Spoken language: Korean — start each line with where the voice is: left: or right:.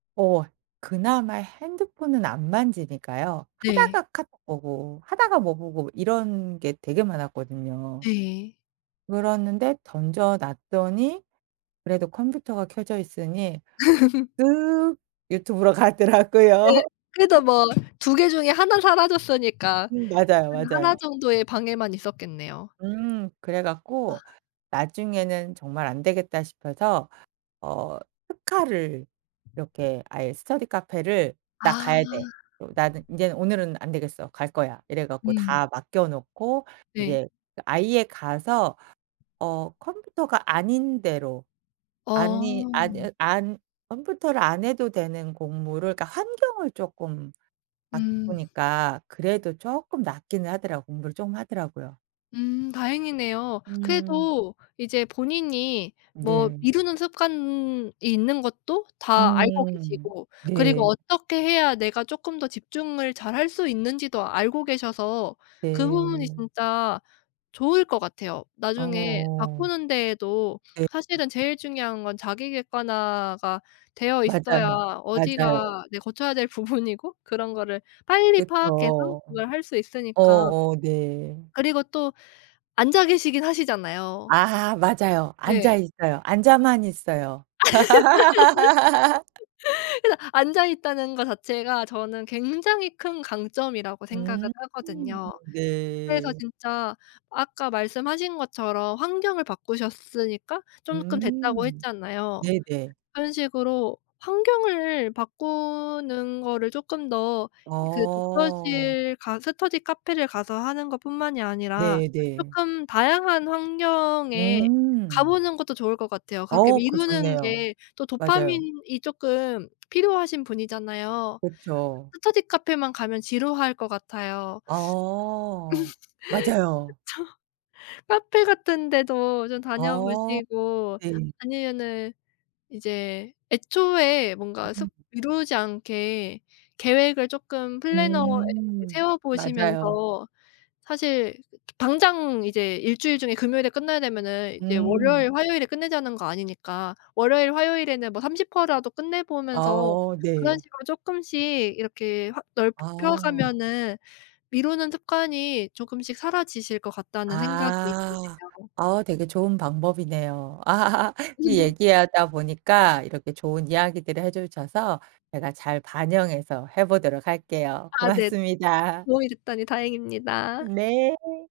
right: 어 그나마 핸드폰은 안 만지니까요.
left: 네.
right: 하다가 카톡 보고 하다가 뭐 보고 이런 게 되게 많았거든요.
left: 네.
right: 그랬는데 던져 놨더니 그래도 컴퓨터가 켜져 있으니 슥 유튜브로
left: 네.
right: 가더라고요.
left: 그래도 뭐 2 개 중에 하나는 사라졌으니까
right: 음 맞아요,
left: 하나 하나
right: 맞아요.
left: 정도의 방해만 있었겠네요.
right: 음 그래
left: 아.
right: 갖고 나중에는 정말 안 되겠다 싶어서 어 특활을 이렇게 아예 스터디 카페를 "나
left: 아.
right: 가야 돼. 어 나는 인제 오늘은 안 되겠어 갈 거야." 이래 갖고
left: 음.
right: 다 맡겨 놓고
left: 네.
right: 이제 그 아예 가서 어 컴퓨터가 아닌 데로 아니
left: 어.
right: 안으 안 컴퓨터를 안 해도 되는 공부를 그러니까 환경을 쪼끔
left: 음.
right: 바꾸니까 그래도 쪼끔 낫기는 하더라고 공부를 좀 하더라고요.
left: 음 다행이네요.
right: 음.
left: 그래도 이제 본인이 뭐
right: 네.
left: 미루는 습관이 있는 것도 다 알고
right: 음
left: 계시고 그리고
right: 네.
left: 어떻게 해야 내가 쪼끔 더 집중을 잘할 수 있는지도 알고 계셔서 그 부분이
right: 네.
left: 진짜 좋을 것 같아요. 나중에
right: 어어어.
left: 바꾸는 데에도
right: 네.
left: 사실은 제일 중요한 건 자기 객관화가 되어 있어야
right: 맞아요. 맞아요.
left: 어디가 이제 고쳐야 될 부분이고 그런 거를 빨리 파악해서
right: 그쵸.
left: 그걸 할 수 있으니까
right: 어어 네.
left: 그리고 또 앉아 계시긴 하시잖아요.
right: 아 맞아요. 앉아
left: 네.
right: 있어요. 앉아만 있어요.
left: 그래서 앉아 있다는 거 자체가 저는 굉장히 큰 강점이라고 생각을
right: 음
left: 하거든요. 그래서
right: 네.
left: 진짜 아까 말씀하신 것처럼 환경을 바꾸셨으니까 조금 됐다고
right: 음
left: 했잖아요.
right: 네네.
left: 그런 식으로 환경을 바꾸는 거를 쪼끔 더 그
right: 어.
left: 독서실 가 스터디 카페를 가서 하는 것뿐만이 아니라
right: 네 네.
left: 쪼끔 다양한 환경에 가
right: 음.
left: 보는 것도 좋을 것 같아요. 그렇게
right: 어 그거
left: 미루는
right: 좋네요.
left: 게 또
right: 맞아요.
left: 도파민이 쪼끔 필요하신 분이잖아요.
right: 그쵸.
left: 스터디 카페만 가면 지루할 것 같아요. 그쵸.
right: 아 맞아요.
left: 카페 같은 데도 좀 다녀
right: 아
left: 보시고
right: [unintelligible] 네.
left: 아니면은 이제 애초에 뭔가 습
right: [unintelligible]
left: 미루지 않게 계획을 쪼끔 플래너에
right: 음
left: 세워
right: 맞아요.
left: 보시면서 사실 당장 이제 일주일 중에 금요일에 끝나야 되면은 이제
right: 음.
left: 월요일, 화요일에 끝내자는 거 아니니까 월요일, 화요일에는 뭐 30% 라도 끝내
right: 아
left: 보면서
right: 어
left: 그런
right: 네.
left: 식으로 쪼끔씩 이렇게 확 넓혀
right: 아.
left: 가면은 미루는 습관이 쪼금씩 사라지실 것 같다는 생각이
right: 아
left: 드네요.
right: 어 되게 좋은 방법이네요. 이 얘기 하다 보니까 이렇게 좋은 이야기들을 해 주셔서 제가 잘 반영해서 해 보도록 할게요.
left: 아 네
right: 고맙습니다.
left: 도움이 됐다니 다행입니다.
right: 네.